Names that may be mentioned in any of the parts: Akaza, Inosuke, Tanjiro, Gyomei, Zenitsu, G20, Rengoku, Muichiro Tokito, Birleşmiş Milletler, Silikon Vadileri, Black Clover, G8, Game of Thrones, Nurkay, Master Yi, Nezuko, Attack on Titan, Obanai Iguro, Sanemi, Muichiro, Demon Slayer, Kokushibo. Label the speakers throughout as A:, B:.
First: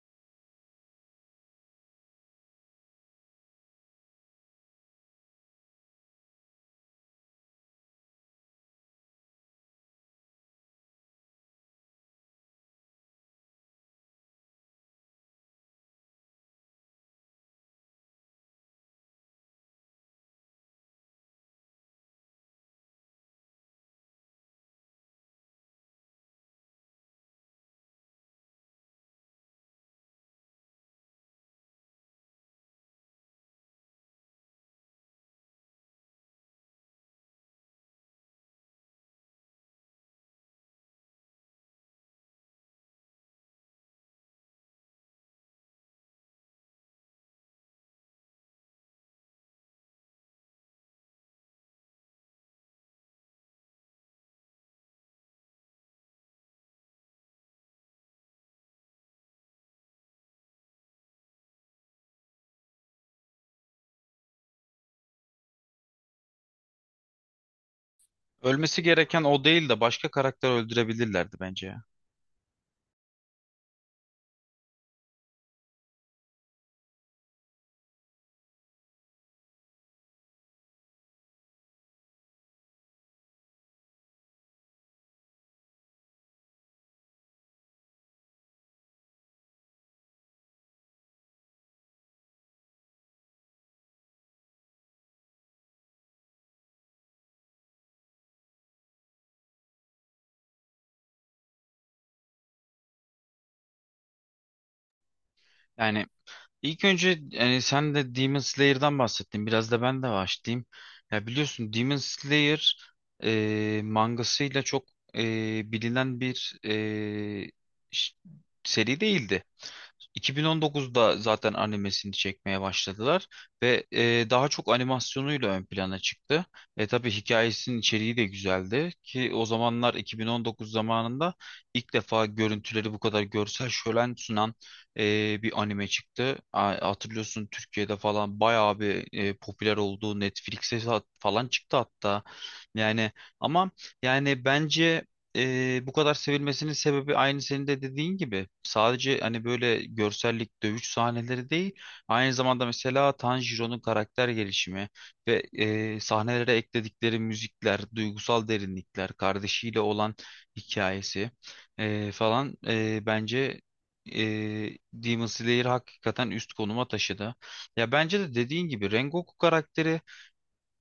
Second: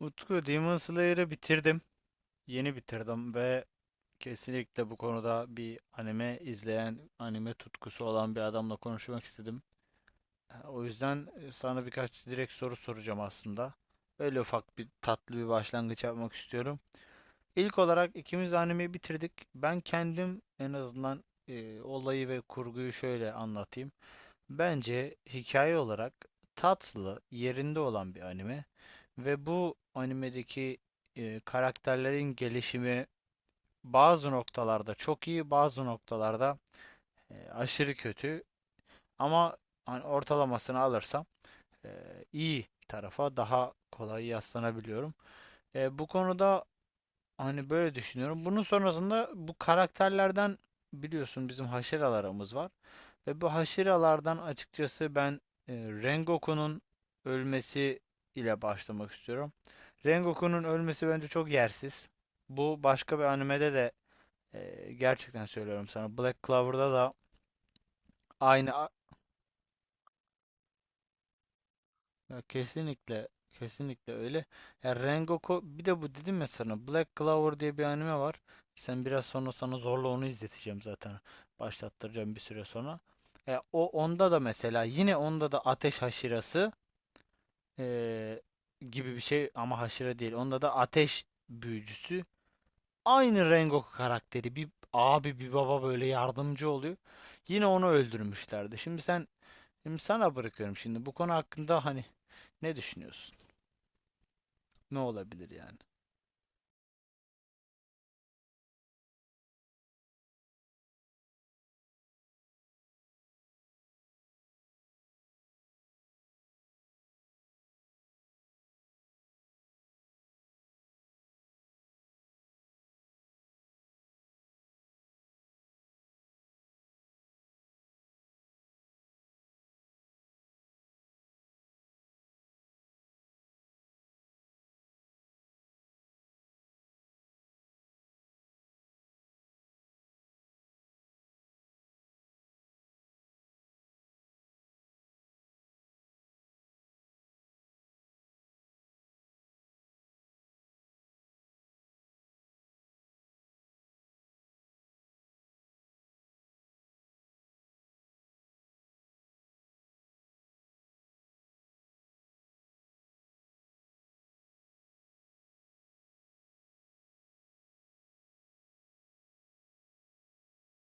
A: Utku, Demon Slayer'ı bitirdim. Yeni bitirdim ve kesinlikle bu konuda bir anime izleyen, anime tutkusu olan bir adamla konuşmak istedim. O yüzden sana birkaç direkt soru soracağım aslında. Öyle ufak bir tatlı bir başlangıç yapmak istiyorum. İlk olarak ikimiz de animeyi bitirdik. Ben kendim en azından olayı ve kurguyu şöyle anlatayım. Bence hikaye olarak tatlı, yerinde olan bir anime ve bu animedeki karakterlerin gelişimi bazı noktalarda çok iyi, bazı noktalarda aşırı kötü, ama hani ortalamasını alırsam e, iyi tarafa daha kolay yaslanabiliyorum. Bu konuda hani böyle düşünüyorum. Bunun sonrasında bu karakterlerden biliyorsun bizim haşeralarımız var. Ve bu haşiralardan açıkçası ben Rengoku'nun ölmesi ile başlamak istiyorum. Rengoku'nun ölmesi bence çok yersiz. Bu başka bir animede de gerçekten söylüyorum sana. Black Clover'da da
B: Ölmesi
A: aynı.
B: gereken o değil de başka karakter öldürebilirlerdi bence ya.
A: Ya kesinlikle, kesinlikle öyle. Ya Rengoku, bir de bu dedim ya sana, Black Clover diye bir anime var. Sen biraz sonra, sana zorla onu izleteceğim zaten. Başlattıracağım bir süre sonra. Ya o, onda da mesela, yine onda da ateş haşirası eee, gibi bir şey ama haşire değil. Onda da ateş büyücüsü. Aynı Rengoku karakteri, bir abi, bir baba böyle yardımcı oluyor. Yine onu öldürmüşlerdi. Şimdi sana bırakıyorum, şimdi bu konu hakkında hani ne düşünüyorsun? Ne olabilir yani?
B: Yani ilk önce yani sen de Demon Slayer'dan bahsettin. Biraz da ben de başlayayım. Ya biliyorsun Demon Slayer mangasıyla çok bilinen bir ş- seri değildi. 2019'da zaten animesini çekmeye başladılar ve daha çok animasyonuyla ön plana çıktı. Tabii hikayesinin içeriği de güzeldi ki o zamanlar 2019 zamanında ilk defa görüntüleri bu kadar görsel şölen sunan bir anime çıktı. Hatırlıyorsun, Türkiye'de falan bayağı bir popüler olduğu, Netflix'e falan çıktı hatta. Yani, ama yani bence bu kadar sevilmesinin sebebi aynı senin de dediğin gibi. Sadece hani böyle görsellik, dövüş sahneleri değil. Aynı zamanda mesela Tanjiro'nun karakter gelişimi ve sahnelere ekledikleri müzikler, duygusal derinlikler, kardeşiyle olan hikayesi falan bence Demon Slayer hakikaten üst konuma taşıdı. Ya bence de dediğin gibi Rengoku karakteri,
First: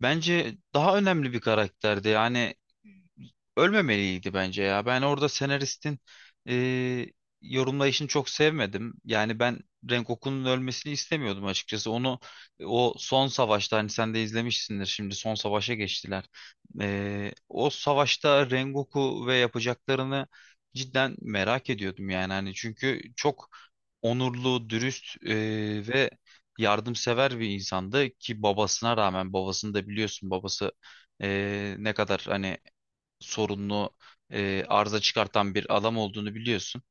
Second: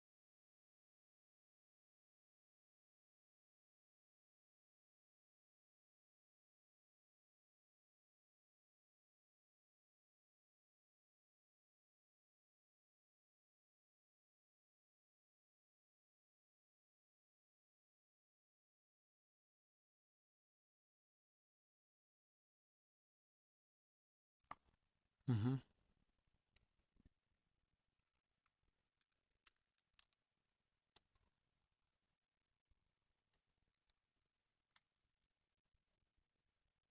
B: bence daha önemli bir karakterdi. Yani ölmemeliydi bence ya. Ben orada senaristin e, yorumlayışını çok sevmedim. Yani ben Rengoku'nun ölmesini istemiyordum açıkçası. Onu o son savaşta hani sen de izlemişsindir, şimdi son savaşa geçtiler. O savaşta Rengoku ve yapacaklarını cidden merak ediyordum yani hani, çünkü çok onurlu, dürüst
A: Hı hı.
B: ve yardımsever bir insandı ki babasına rağmen, babasını da biliyorsun, babası ne kadar hani sorunlu, arıza çıkartan bir adam olduğunu biliyorsun.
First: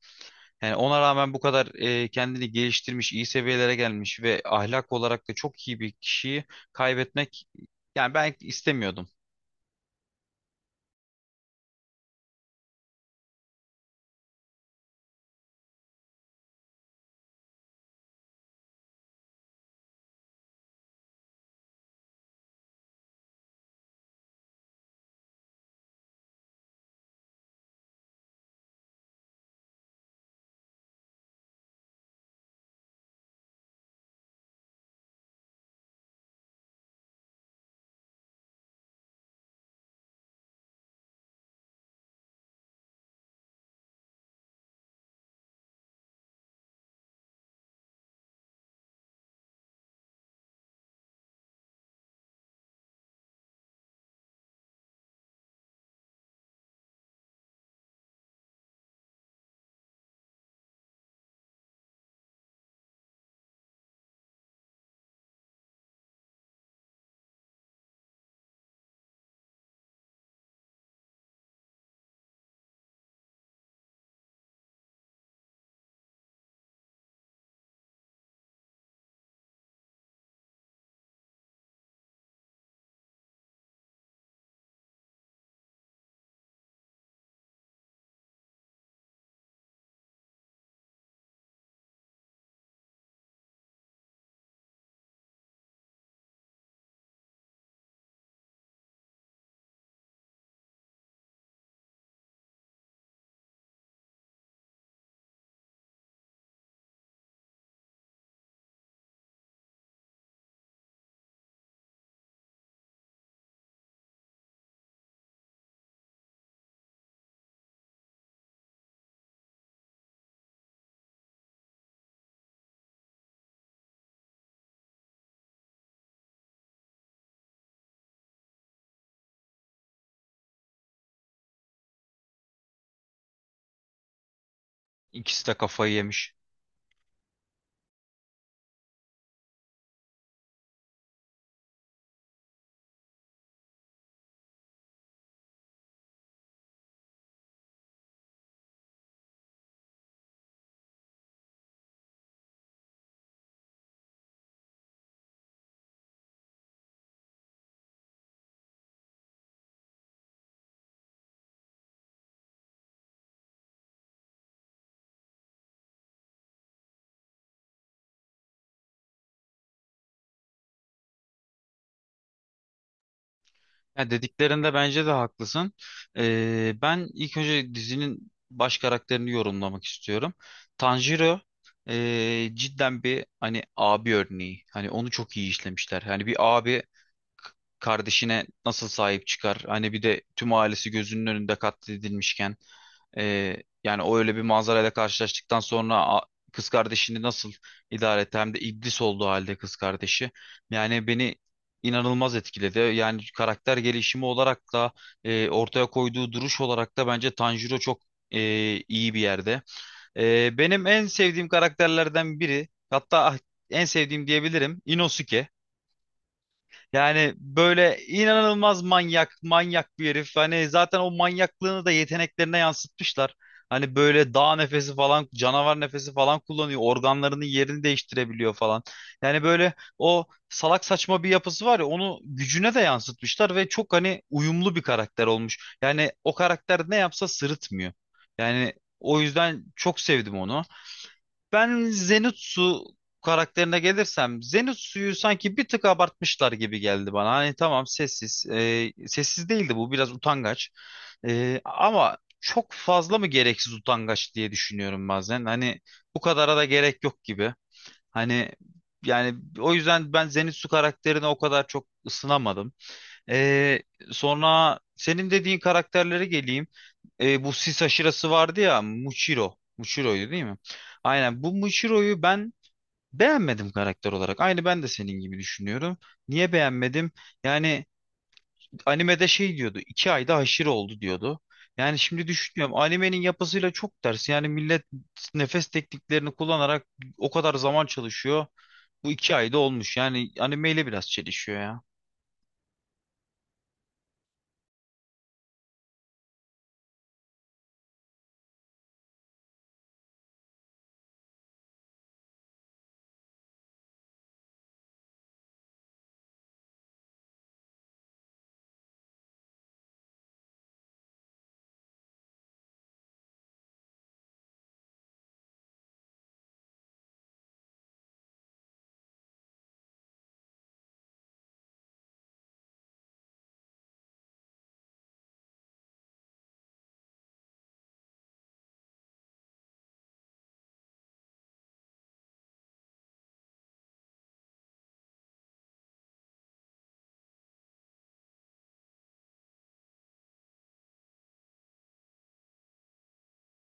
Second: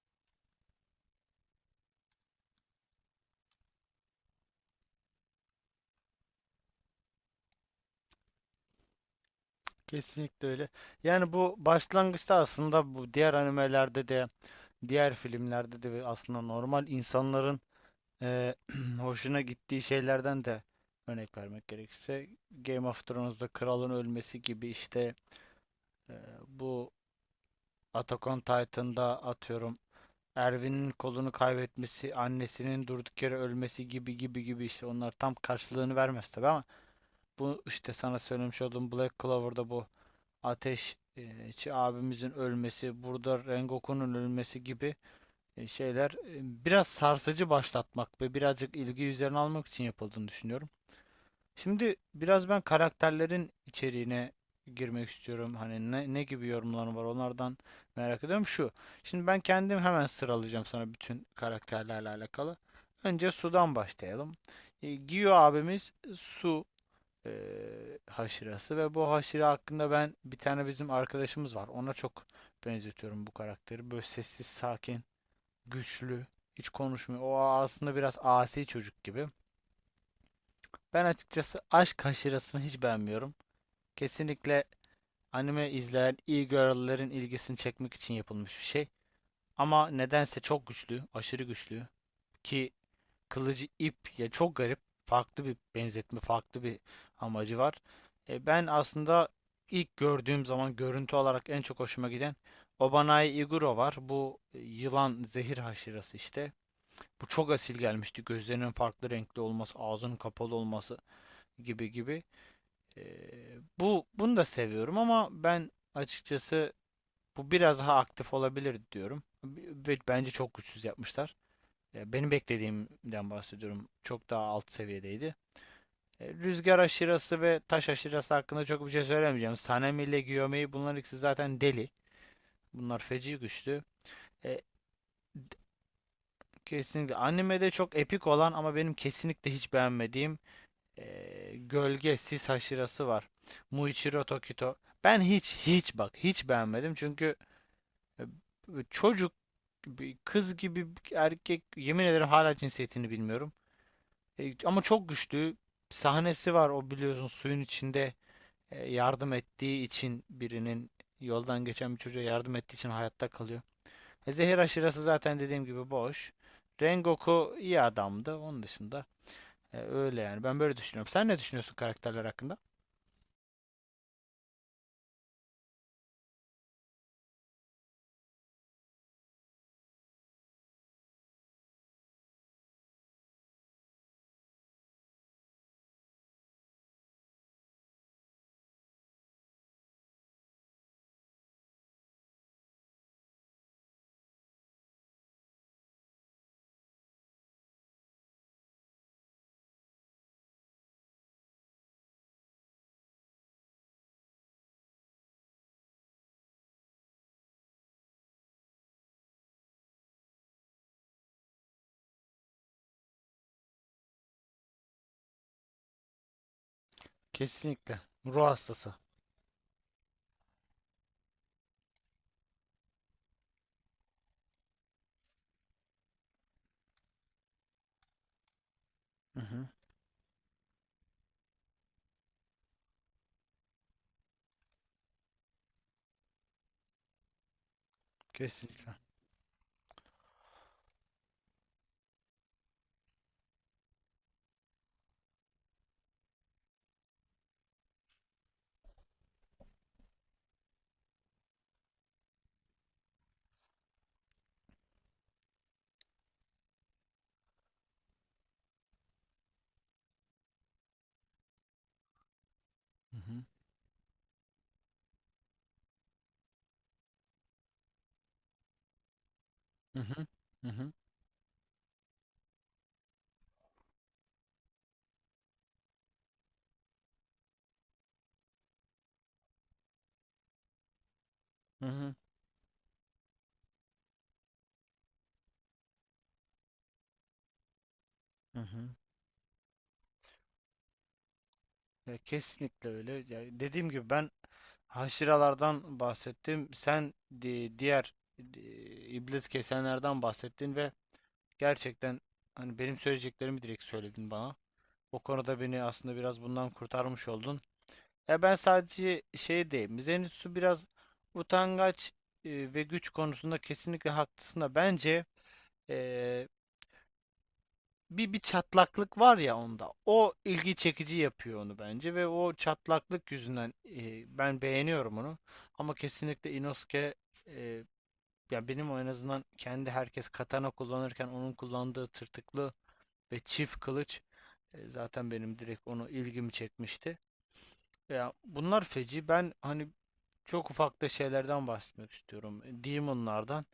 B: Yani ona rağmen bu kadar kendini geliştirmiş, iyi seviyelere gelmiş ve ahlak olarak da çok iyi bir kişiyi kaybetmek, yani ben istemiyordum.
A: Kesinlikle öyle. Yani bu başlangıçta aslında, bu diğer animelerde de, diğer filmlerde de ve aslında normal insanların eee, hoşuna gittiği şeylerden de, örnek vermek gerekirse Game of Thrones'da kralın ölmesi gibi işte, eee, bu Attack on Titan'da atıyorum Erwin'in kolunu kaybetmesi, annesinin durduk yere ölmesi gibi gibi gibi işte, onlar tam karşılığını vermez tabii, ama bu işte sana söylemiş olduğum Black Clover'da bu Ateşçi abimizin ölmesi, burada Rengoku'nun ölmesi gibi şeyler biraz sarsıcı başlatmak ve birazcık ilgi üzerine almak için yapıldığını düşünüyorum. Şimdi biraz ben karakterlerin içeriğine girmek istiyorum. Hani ne, ne gibi yorumları var onlardan merak ediyorum. Şu. Şimdi ben kendim hemen sıralayacağım sana bütün karakterlerle alakalı. Önce Su'dan başlayalım. Gio abimiz, Su haşirası ve bu haşire hakkında, ben bir tane bizim arkadaşımız var. Ona çok benzetiyorum bu karakteri. Böyle sessiz, sakin, güçlü, hiç konuşmuyor. O aslında biraz asi çocuk gibi. Ben açıkçası aşk haşirasını hiç beğenmiyorum. Kesinlikle anime izleyen e-girl'lerin ilgisini çekmek için yapılmış bir şey. Ama nedense çok güçlü, aşırı güçlü, ki kılıcı ip, ya çok garip. Farklı bir benzetme, farklı bir amacı var. Ben aslında ilk gördüğüm zaman görüntü olarak en çok hoşuma giden Obanai Iguro var. Bu yılan zehir haşirası işte. Bu çok asil gelmişti. Gözlerinin farklı renkli olması, ağzının kapalı olması gibi gibi. E, Bunu da seviyorum ama ben açıkçası bu biraz daha aktif olabilir diyorum. Bence çok güçsüz yapmışlar. Benim beklediğimden bahsediyorum. Çok daha alt seviyedeydi. Rüzgar aşırası ve taş aşırası hakkında çok bir şey söylemeyeceğim. Sanemi ile Gyomei, bunlar ikisi zaten deli. Bunlar feci güçlü. E,
B: İkisi de kafayı yemiş.
A: Kesinlikle animede çok epik olan ama benim kesinlikle hiç beğenmediğim Gölge Sis aşırası var. Muichiro Tokito. Ben hiç hiç, bak, hiç beğenmedim çünkü e, çocuk kız gibi erkek, yemin ederim hala cinsiyetini bilmiyorum. Ama çok güçlü. Sahnesi var o, biliyorsun, suyun içinde yardım ettiği için birinin yoldan geçen bir çocuğa yardım ettiği için hayatta kalıyor. Zehir aşırası zaten dediğim gibi boş. Rengoku iyi adamdı. Onun dışında öyle yani. Ben böyle düşünüyorum. Sen ne düşünüyorsun karakterler hakkında?
B: Ya dediklerinde bence de haklısın. Ben ilk önce dizinin baş karakterini yorumlamak istiyorum. Tanjiro cidden bir hani abi örneği. Hani onu çok iyi işlemişler. Hani bir abi kardeşine nasıl sahip çıkar? Hani bir de tüm ailesi gözünün önünde katledilmişken, e, yani o öyle bir manzarayla karşılaştıktan sonra kız kardeşini nasıl idare etti? Hem de iblis olduğu halde kız kardeşi. Yani beni inanılmaz etkiledi. Yani karakter gelişimi olarak da, ortaya koyduğu duruş olarak da bence Tanjiro çok e, iyi bir yerde. Benim en sevdiğim karakterlerden biri, hatta en sevdiğim diyebilirim, Inosuke. Yani böyle
A: Kesinlikle. Ruh
B: inanılmaz
A: hastası.
B: manyak, manyak bir herif. Hani zaten o manyaklığını da yeteneklerine yansıtmışlar. Hani böyle dağ nefesi falan, canavar nefesi falan kullanıyor. Organlarının yerini değiştirebiliyor falan.
A: Hı
B: Yani
A: hı.
B: böyle o salak saçma bir yapısı var ya, onu gücüne de yansıtmışlar ve çok hani uyumlu bir karakter olmuş. Yani o karakter ne yapsa sırıtmıyor. Yani
A: Kesinlikle.
B: o yüzden çok sevdim onu. Ben Zenitsu karakterine gelirsem, Zenitsu'yu sanki bir tık abartmışlar gibi geldi bana. Hani tamam, sessiz. Sessiz değildi, bu biraz utangaç. Ama çok fazla mı gereksiz utangaç diye düşünüyorum bazen. Hani bu kadara da gerek yok gibi. Hani, yani o yüzden ben Zenitsu karakterine o kadar çok ısınamadım.
A: Hı hı.
B: E, sonra senin dediğin karakterlere geleyim. Bu sis aşırası vardı ya, Muichiro.
A: Hı hı.
B: Muichiro'ydu değil mi?
A: Hı hı.
B: Aynen, bu Muichiro'yu ben beğenmedim karakter olarak. Aynı ben de senin gibi düşünüyorum. Niye beğenmedim? Yani animede şey diyordu. 2 ayda haşır oldu diyordu.
A: Hı
B: Yani
A: hı.
B: şimdi düşünüyorum, animenin yapısıyla çok ters. Yani millet nefes tekniklerini kullanarak o kadar zaman çalışıyor.
A: Hı hı.
B: Bu 2 ayda olmuş. Yani animeyle biraz çelişiyor ya.
A: Ya kesinlikle öyle. Ya dediğim gibi ben haşiralardan bahsettim. Sen diğer e, iblis kesenlerden bahsettin ve gerçekten hani benim söyleyeceklerimi direkt söyledin bana. O konuda beni aslında biraz bundan kurtarmış oldun. Ya ben sadece şey diyeyim. Zenitsu biraz utangaç ve güç konusunda kesinlikle haklısın, da bence e, bir çatlaklık var ya onda. O ilgi çekici yapıyor onu bence ve o çatlaklık yüzünden ben beğeniyorum onu. Ama kesinlikle Inosuke, e, ya benim o en azından kendi, herkes katana kullanırken onun kullandığı tırtıklı ve çift kılıç zaten benim direkt onu ilgimi çekmişti. Ya bunlar feci. Ben hani çok ufak da şeylerden bahsetmek istiyorum. Demon'lardan.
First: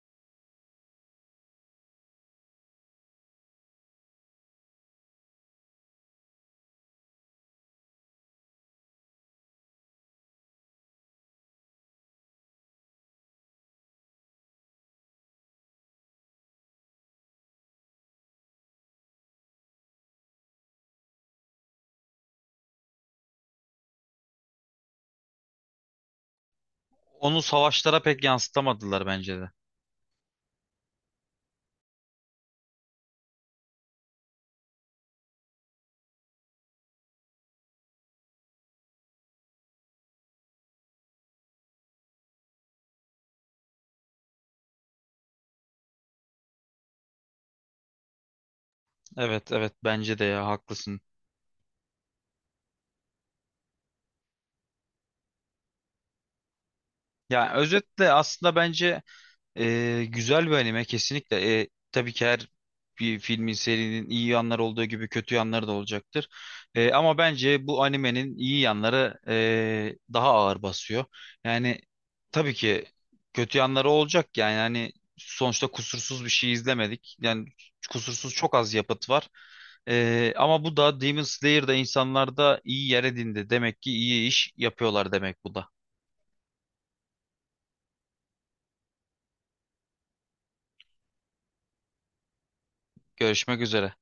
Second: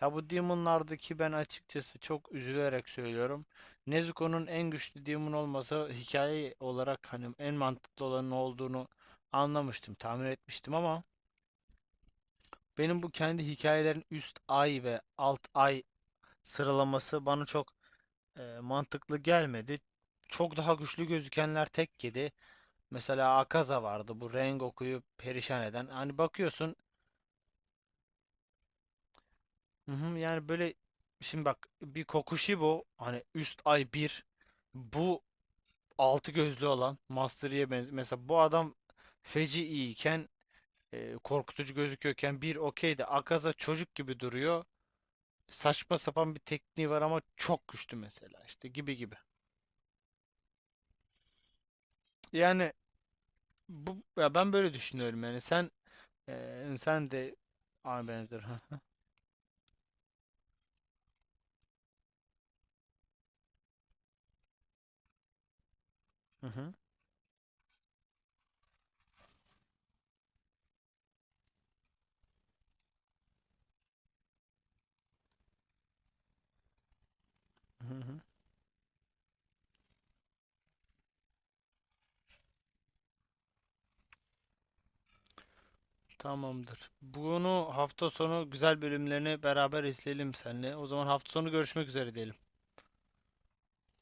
A: Ya bu Demon'lardaki ben açıkçası çok üzülerek söylüyorum. Nezuko'nun en güçlü Demon olmasa, hikaye olarak hani en mantıklı olanın olduğunu anlamıştım, tahmin etmiştim, ama benim bu kendi hikayelerin üst ay ve alt ay sıralaması bana çok mantıklı gelmedi. Çok daha güçlü gözükenler tek yedi. Mesela Akaza vardı, bu Rengoku'yu perişan eden. Hani bakıyorsun.
B: Onu savaşlara pek yansıtamadılar bence de.
A: Hı hı, yani böyle şimdi bak, bir Kokushibo, hani üst ay bir, bu altı gözlü olan, Master Yi'ye benziyor. Mesela bu adam feci iyiyken, korkutucu gözüküyorken, bir okey de Akaza çocuk gibi duruyor. Saçma sapan bir tekniği var ama çok güçlü mesela, işte gibi gibi.
B: Evet, evet, bence de ya, haklısın.
A: Yani bu, ya ben böyle düşünüyorum yani, sen sen de
B: Yani
A: aynı
B: özetle
A: benzer.
B: aslında bence güzel bir anime kesinlikle. Tabii ki her bir filmin, serinin iyi yanları olduğu gibi kötü yanları da olacaktır.
A: Hı hı. Hı
B: Ama bence bu animenin iyi yanları daha ağır basıyor. Yani tabii ki kötü yanları olacak, yani hani sonuçta kusursuz bir şey izlemedik. Yani
A: hı.
B: kusursuz çok az yapıt var. Ama bu da Demon Slayer'da insanlarda iyi yer edindi. Demek ki iyi iş yapıyorlar, demek bu da.
A: Tamamdır. Bunu hafta sonu güzel bölümlerini beraber izleyelim seninle. O zaman hafta sonu görüşmek üzere diyelim.
B: Görüşmek üzere.